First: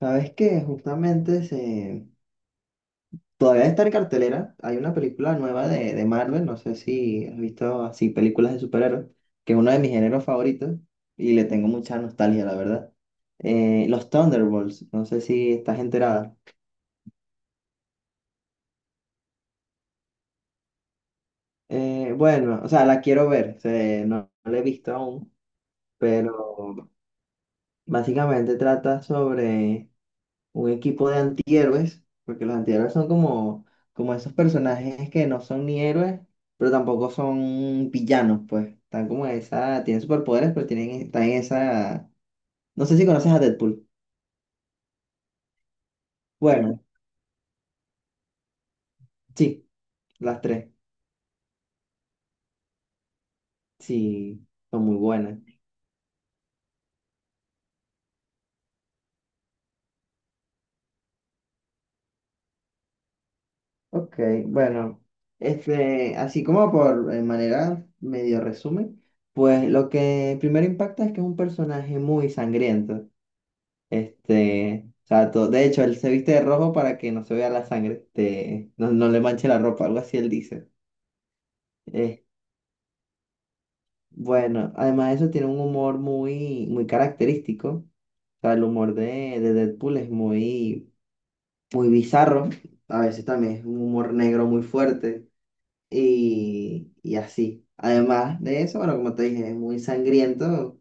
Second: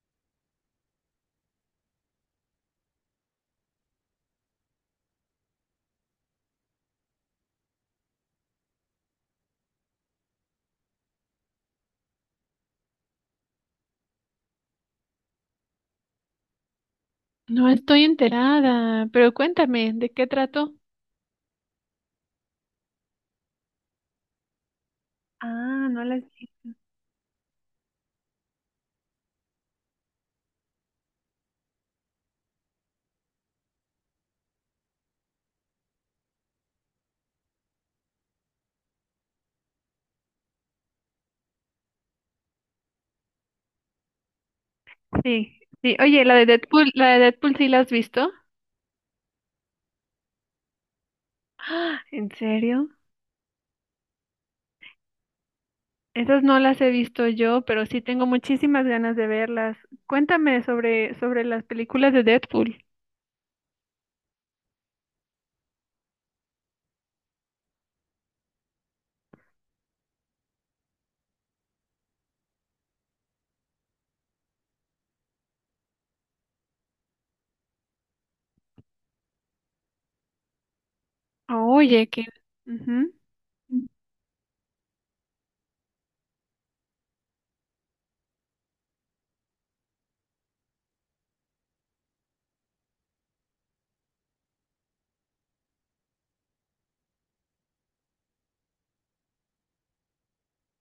Sabes que justamente se... todavía está en cartelera. Hay una película nueva de Marvel. No sé si has visto así películas de superhéroes, que es uno de mis géneros favoritos y le tengo mucha nostalgia, la verdad. Los Thunderbolts. No sé si estás enterada. No estoy enterada, pero cuéntame, ¿de qué trató? Bueno, o sea, la quiero ver. No, no la he visto aún, Ah, no la sí. pero básicamente trata sobre un equipo de antihéroes, porque los antihéroes son como, como esos personajes que no son ni héroes, pero tampoco son villanos, pues. Están como en esa, tienen superpoderes, pero tienen, están en esa. No sé si conoces a Deadpool. Sí, sí. Oye, Bueno, la de Deadpool sí la has visto. sí, las tres. Ah, ¿en serio? Sí, son muy buenas. Esas no las he visto yo, pero sí tengo muchísimas ganas de verlas. Cuéntame sobre las películas de Deadpool. Ok, bueno, así como por manera medio resumen, pues lo que primero impacta es que es un personaje muy sangriento. O sea, de hecho, él se viste de rojo para que no se vea la sangre, no, no le manche la ropa, algo así él dice. Oye, Eh, qué. Ujú. bueno, además de eso tiene un humor muy, muy característico. O sea, el humor de Deadpool es muy, muy bizarro. A veces también es un humor negro muy fuerte y así. Además de eso, bueno, como te dije, es muy sangriento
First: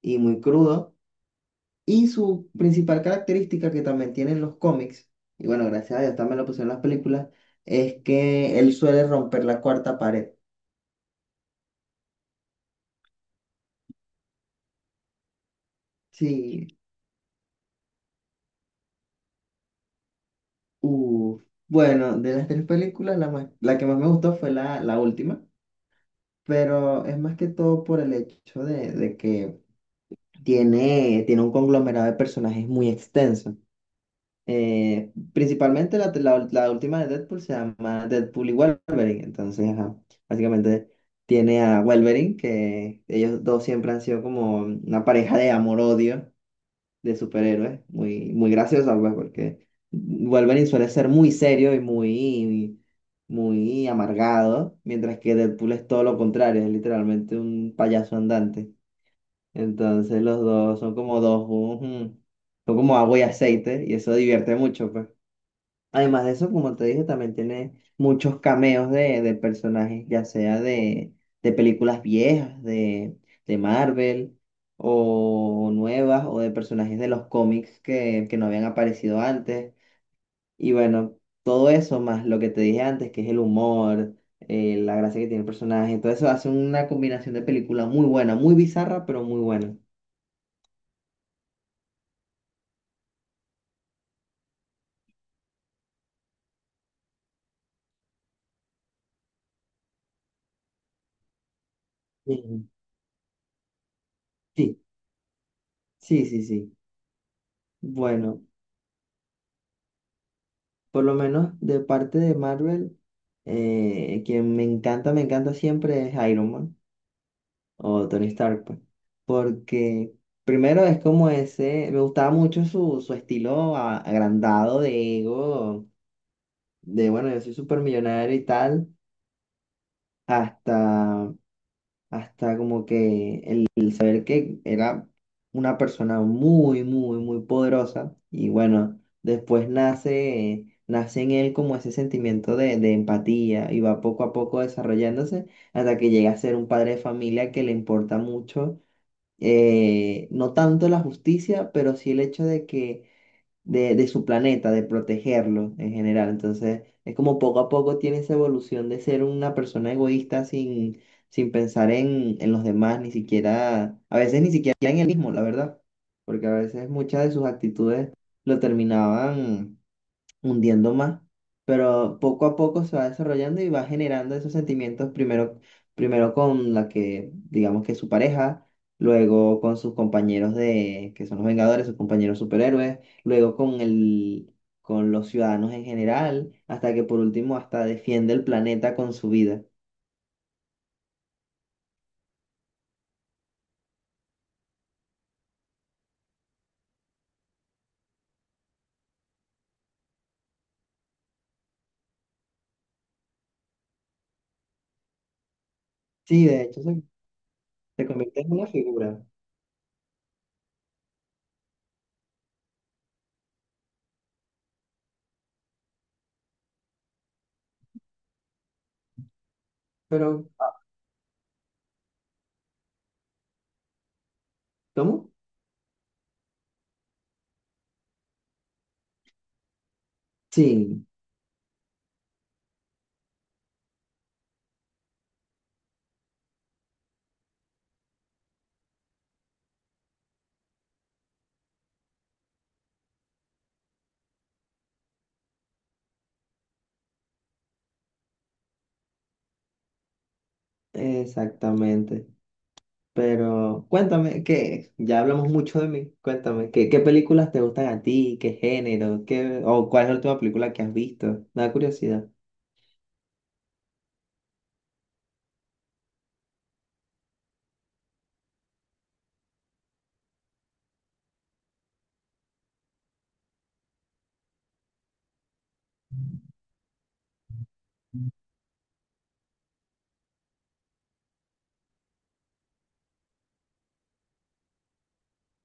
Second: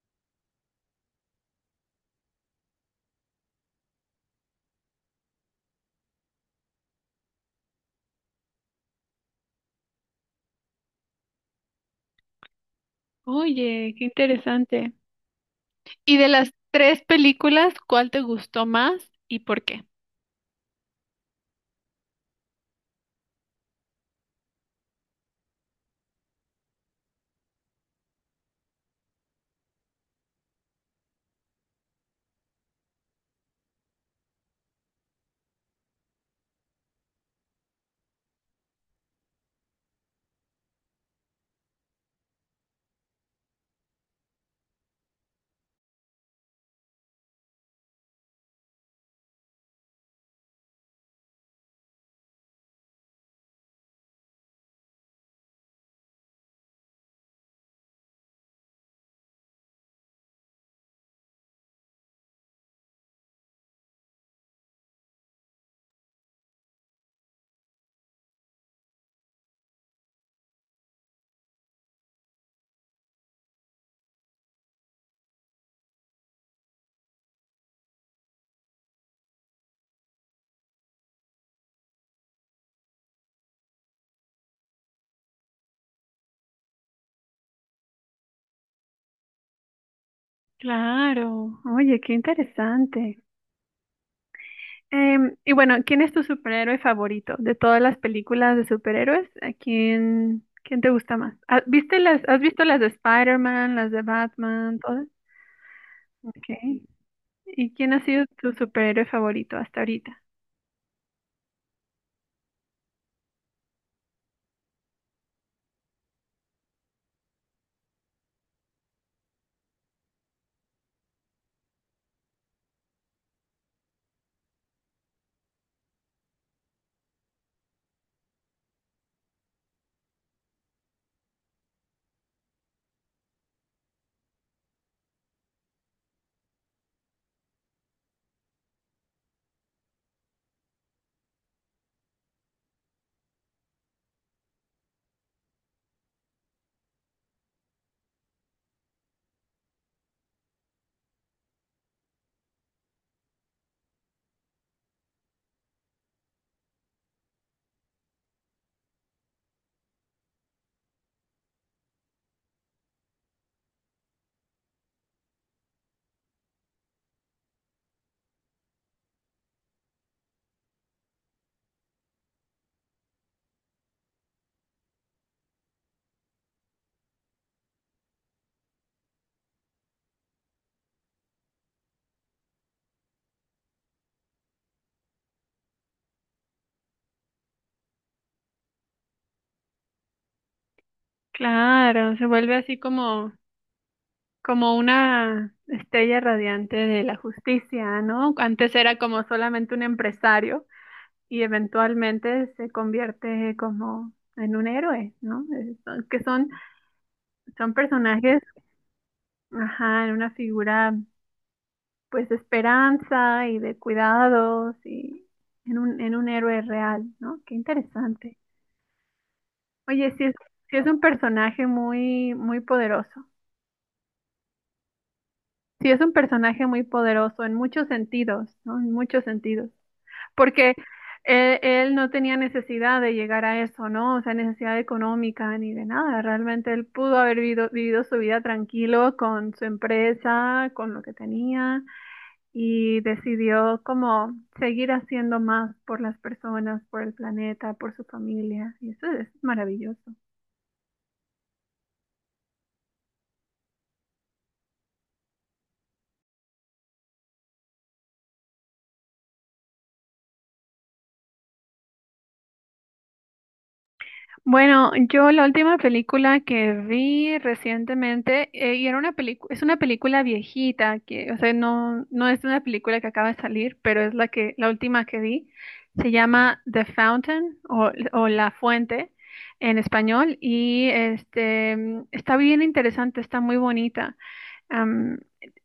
y muy crudo. Y su principal característica que también tienen los cómics, y bueno, gracias a Dios también lo pusieron en las películas, es que él suele romper la cuarta pared. Oye, qué interesante. ¿Y de las Sí, tres películas, cuál te gustó más y por qué? uf. Bueno, de las tres películas, la que más me gustó fue la última, pero es más que todo por el hecho de que tiene un conglomerado de personajes muy extenso. Principalmente la última de Deadpool se llama Deadpool y Wolverine. Entonces, ajá, básicamente tiene a Wolverine, que ellos dos siempre han sido como una pareja de amor-odio de superhéroes. Muy, muy graciosa, pues, porque Wolverine suele ser muy serio y muy, muy amargado, mientras que Deadpool es todo lo contrario, es literalmente un payaso andante. Entonces, los dos son como dos, ujú, son como agua y aceite, y eso divierte mucho, pues. Además de eso, como te dije, también tiene muchos cameos de personajes, ya sea de películas viejas, de Marvel, o nuevas, o de personajes de los cómics que no habían aparecido antes. Y bueno, todo eso, más lo que te dije antes, que es el humor, la gracia que tiene el personaje, todo eso hace una combinación de película muy buena, muy bizarra, pero muy buena. Claro, oye, qué interesante. Y bueno, ¿quién es tu superhéroe favorito de todas las películas de superhéroes? ¿A quién, quién te gusta más? Viste las, has visto Sí, las de Spider-Man, las de Batman, sí, todas? sí, sí, sí. Okay. ¿Y quién ha sido Bueno, tu superhéroe favorito hasta ahorita? por lo menos de parte de Marvel. Quien me encanta siempre es Iron Man o Tony Stark, pues. Porque primero es como ese, me gustaba mucho su estilo agrandado de ego, de bueno, yo soy súper millonario y tal, hasta hasta como que el saber que era una persona muy, muy, muy poderosa y bueno, después nace en él como ese sentimiento de empatía y va poco a poco desarrollándose hasta que llega a ser un padre de familia que le importa mucho, no tanto la justicia, pero sí el hecho de su planeta, de protegerlo en general. Entonces, es como poco a poco tiene esa evolución de ser una persona egoísta sin, sin pensar en los demás, ni siquiera, a veces ni siquiera en él mismo, la verdad, porque a veces muchas de sus actitudes lo terminaban hundiendo más, pero poco a poco se va desarrollando y va generando esos sentimientos primero, primero con la que, digamos que es su pareja, luego con sus compañeros de, que son los Vengadores, sus compañeros superhéroes, luego con con los ciudadanos en general, hasta que por último hasta defiende el planeta con su vida. Claro, se vuelve así como, como una estrella radiante de la justicia, ¿no? Antes era como solamente un empresario y eventualmente se convierte como en un héroe, ¿no? Que Sí, son, son se personajes. convierte en una figura, Ajá, en una figura pues de esperanza y de cuidados y en un héroe real, ¿no? Qué interesante. Oye, pero sí es un personaje muy, muy poderoso. ¿cómo? Sí es un personaje muy poderoso en muchos sentidos, ¿no? En muchos sentidos. Porque Sí, él no tenía necesidad de llegar a eso, ¿no? O sea, necesidad económica ni de nada. Realmente él pudo haber vivido su vida tranquilo con su empresa, con lo que tenía y decidió como seguir haciendo más por las personas, por el planeta, por su familia. Y eso es maravilloso. exactamente. Pero cuéntame, que ya hablamos mucho de mí, cuéntame, ¿qué películas te gustan a ti? ¿Qué género? ¿Qué, o cuál es la última película que has visto? Me da curiosidad. Bueno, yo la última película que vi recientemente, era una película, es una película viejita, que, o sea, no, no es una película que acaba de salir, pero es la que, la última que vi. Se llama The Fountain o La Fuente en español. Y este está bien interesante, está muy bonita. Am,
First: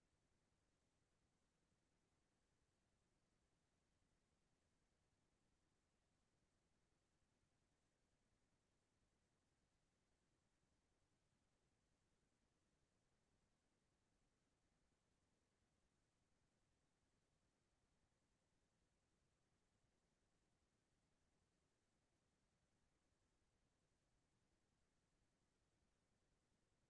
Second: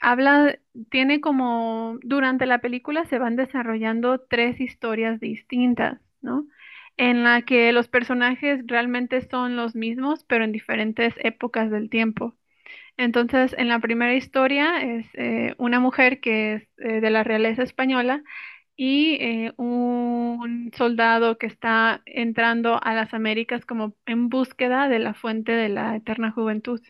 habla, tiene como, durante la película se van desarrollando tres historias distintas, ¿no? En la que los personajes realmente son los mismos, pero en diferentes épocas del tiempo. Entonces, en la primera historia es una mujer que es de la realeza española y un soldado que está entrando a las Américas como en búsqueda de la fuente de la eterna juventud.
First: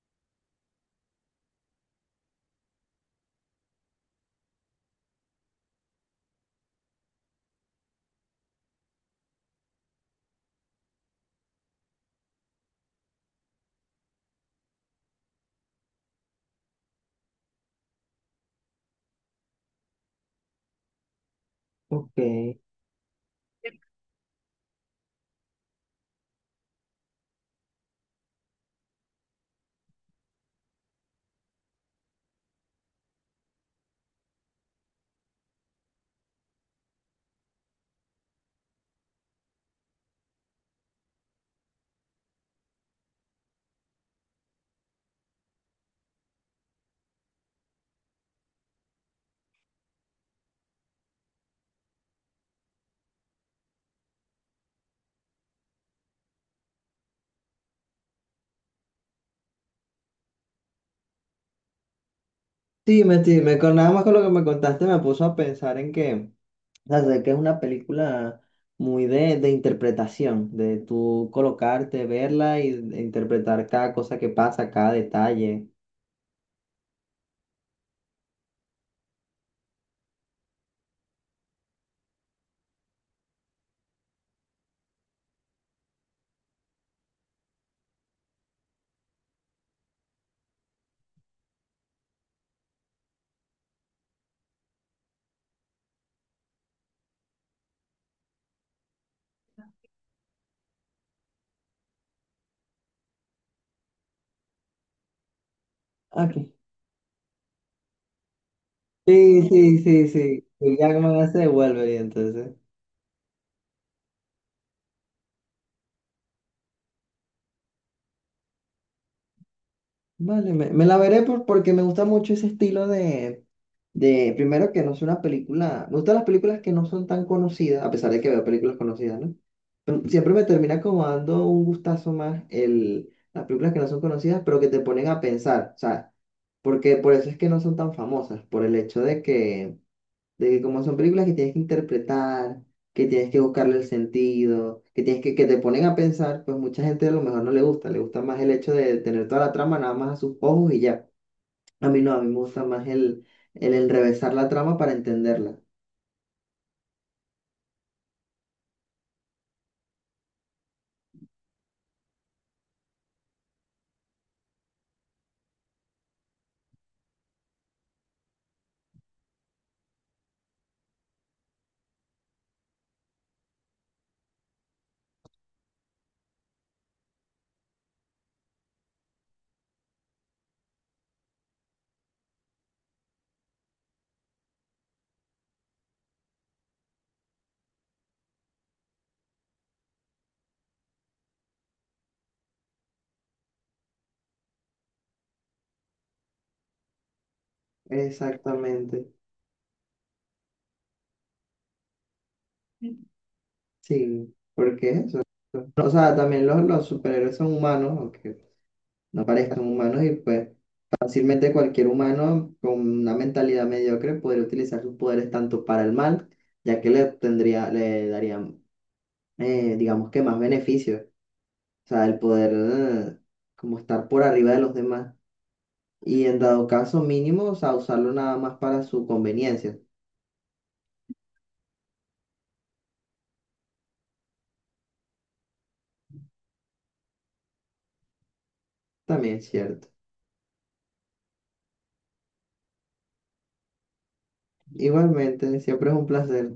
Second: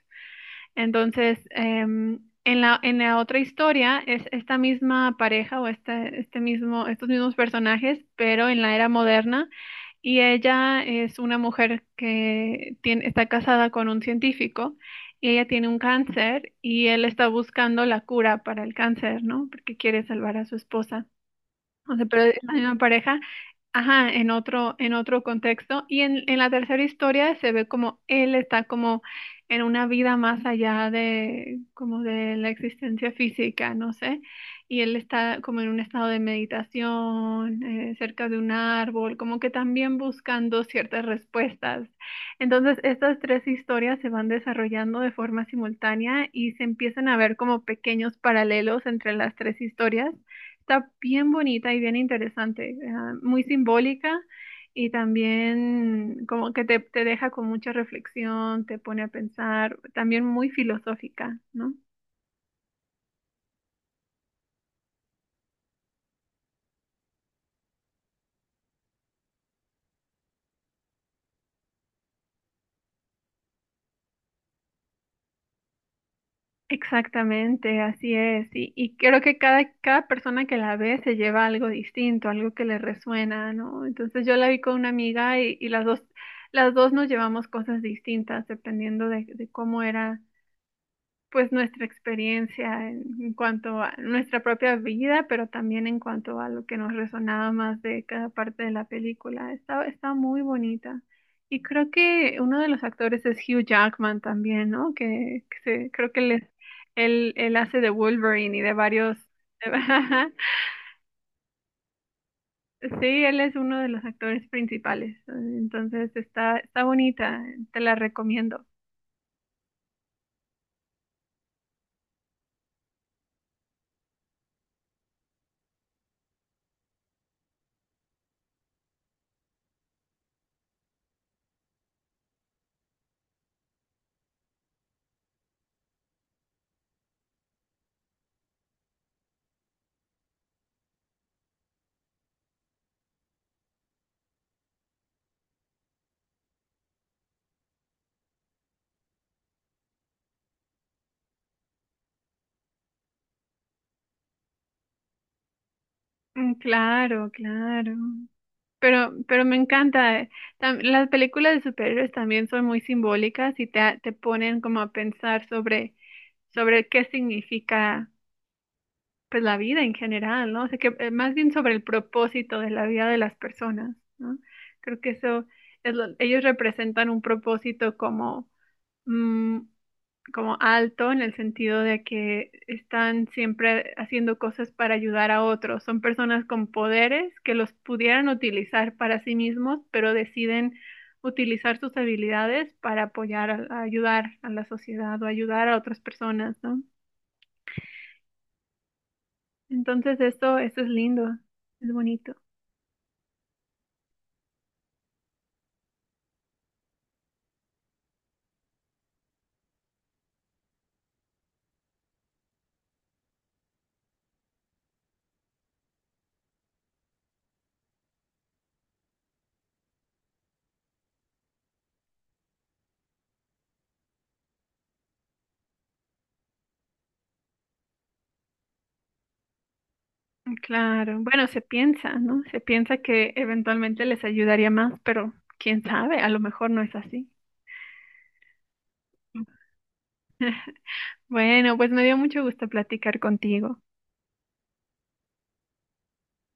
Entonces, en la otra historia es esta misma pareja o estos mismos personajes, pero en la era moderna. Y ella es una mujer que tiene, está casada con un científico y ella tiene un cáncer y él está buscando la cura para el cáncer, ¿no? Porque quiere salvar a su esposa. O sea, Ok, pero es la sí, misma pareja, ajá, en otro contexto. Y en la tercera historia se ve como él está como en una vida más allá de, como de la existencia física, no sé. Y él está como en un estado de meditación, cerca de un árbol, como que también buscando ciertas respuestas. Entonces, estas tres historias se van desarrollando de forma simultánea y se empiezan a ver como pequeños paralelos entre las tres historias. Está bien bonita y bien interesante, ah, muy simbólica y también como que te deja con mucha reflexión, te pone a pensar, también muy filosófica, ¿no? dime, con nada más con lo que me contaste me puso a pensar en que, o sea, sé que es una película muy de interpretación, de tú colocarte, verla y de interpretar cada cosa que pasa, cada detalle. Exactamente, así es. Y creo que cada, cada persona que la ve se lleva algo distinto, algo que le resuena, ¿no? Entonces yo la vi con una amiga y las dos nos llevamos cosas distintas dependiendo de cómo era pues nuestra experiencia en cuanto a nuestra propia vida, pero también en cuanto a lo que nos resonaba más de cada parte de la película. Está, está muy bonita. Y creo que uno de los actores es Hugh Jackman también, ¿no? Que, creo que Ok. él, él hace de Wolverine y de varios... Sí, sí, sí, sí. Y ya como se devuelve entonces. Sí, él es uno de los actores principales. Entonces está, está bonita, te la recomiendo. Vale, me la veré porque me gusta mucho ese estilo de, primero que no es una película, me gustan las películas que no son tan conocidas, a pesar de que veo películas conocidas, ¿no? Pero siempre me termina como dando un gustazo más el, las películas que no son conocidas, pero que te ponen a pensar, o sea, porque por eso es que no son tan famosas, por el hecho de que como son películas que tienes que interpretar, que tienes que buscarle el sentido, que tienes que te ponen a pensar, pues mucha gente a lo mejor no le gusta, le gusta más el hecho de tener toda la trama nada más a sus ojos y ya. A mí no, a mí me gusta más el enrevesar la trama para entenderla. Mm, claro, claro. Pero me encanta. Las películas de superhéroes también son muy simbólicas y te ponen como a pensar sobre, sobre qué significa pues la vida en general, ¿no? O sea, que más bien sobre el propósito de la vida de las personas, ¿no? Creo que eso ellos representan un propósito como mm, como alto en el sentido de que están siempre haciendo cosas para ayudar a otros. Son personas con poderes que los pudieran utilizar para sí mismos, pero deciden utilizar sus habilidades para apoyar, a ayudar a la sociedad o ayudar a otras personas, ¿no? Exactamente, Entonces esto es lindo, es bonito. sí, porque es eso. O sea, también los superhéroes son humanos, aunque no parezcan humanos, y pues fácilmente cualquier humano con una mentalidad mediocre podría utilizar sus poderes tanto para el mal, ya que le tendría, le darían, digamos que más beneficios, o sea, el poder como estar por arriba de los demás y en dado caso mínimo, o sea, usarlo nada más para su conveniencia, Claro, bueno, se piensa, ¿no? Se piensa que eventualmente les ayudaría más, pero quién sabe, a lo mejor no es así. también es cierto. Bueno, pues me dio mucho gusto platicar contigo. Igualmente, siempre es un placer.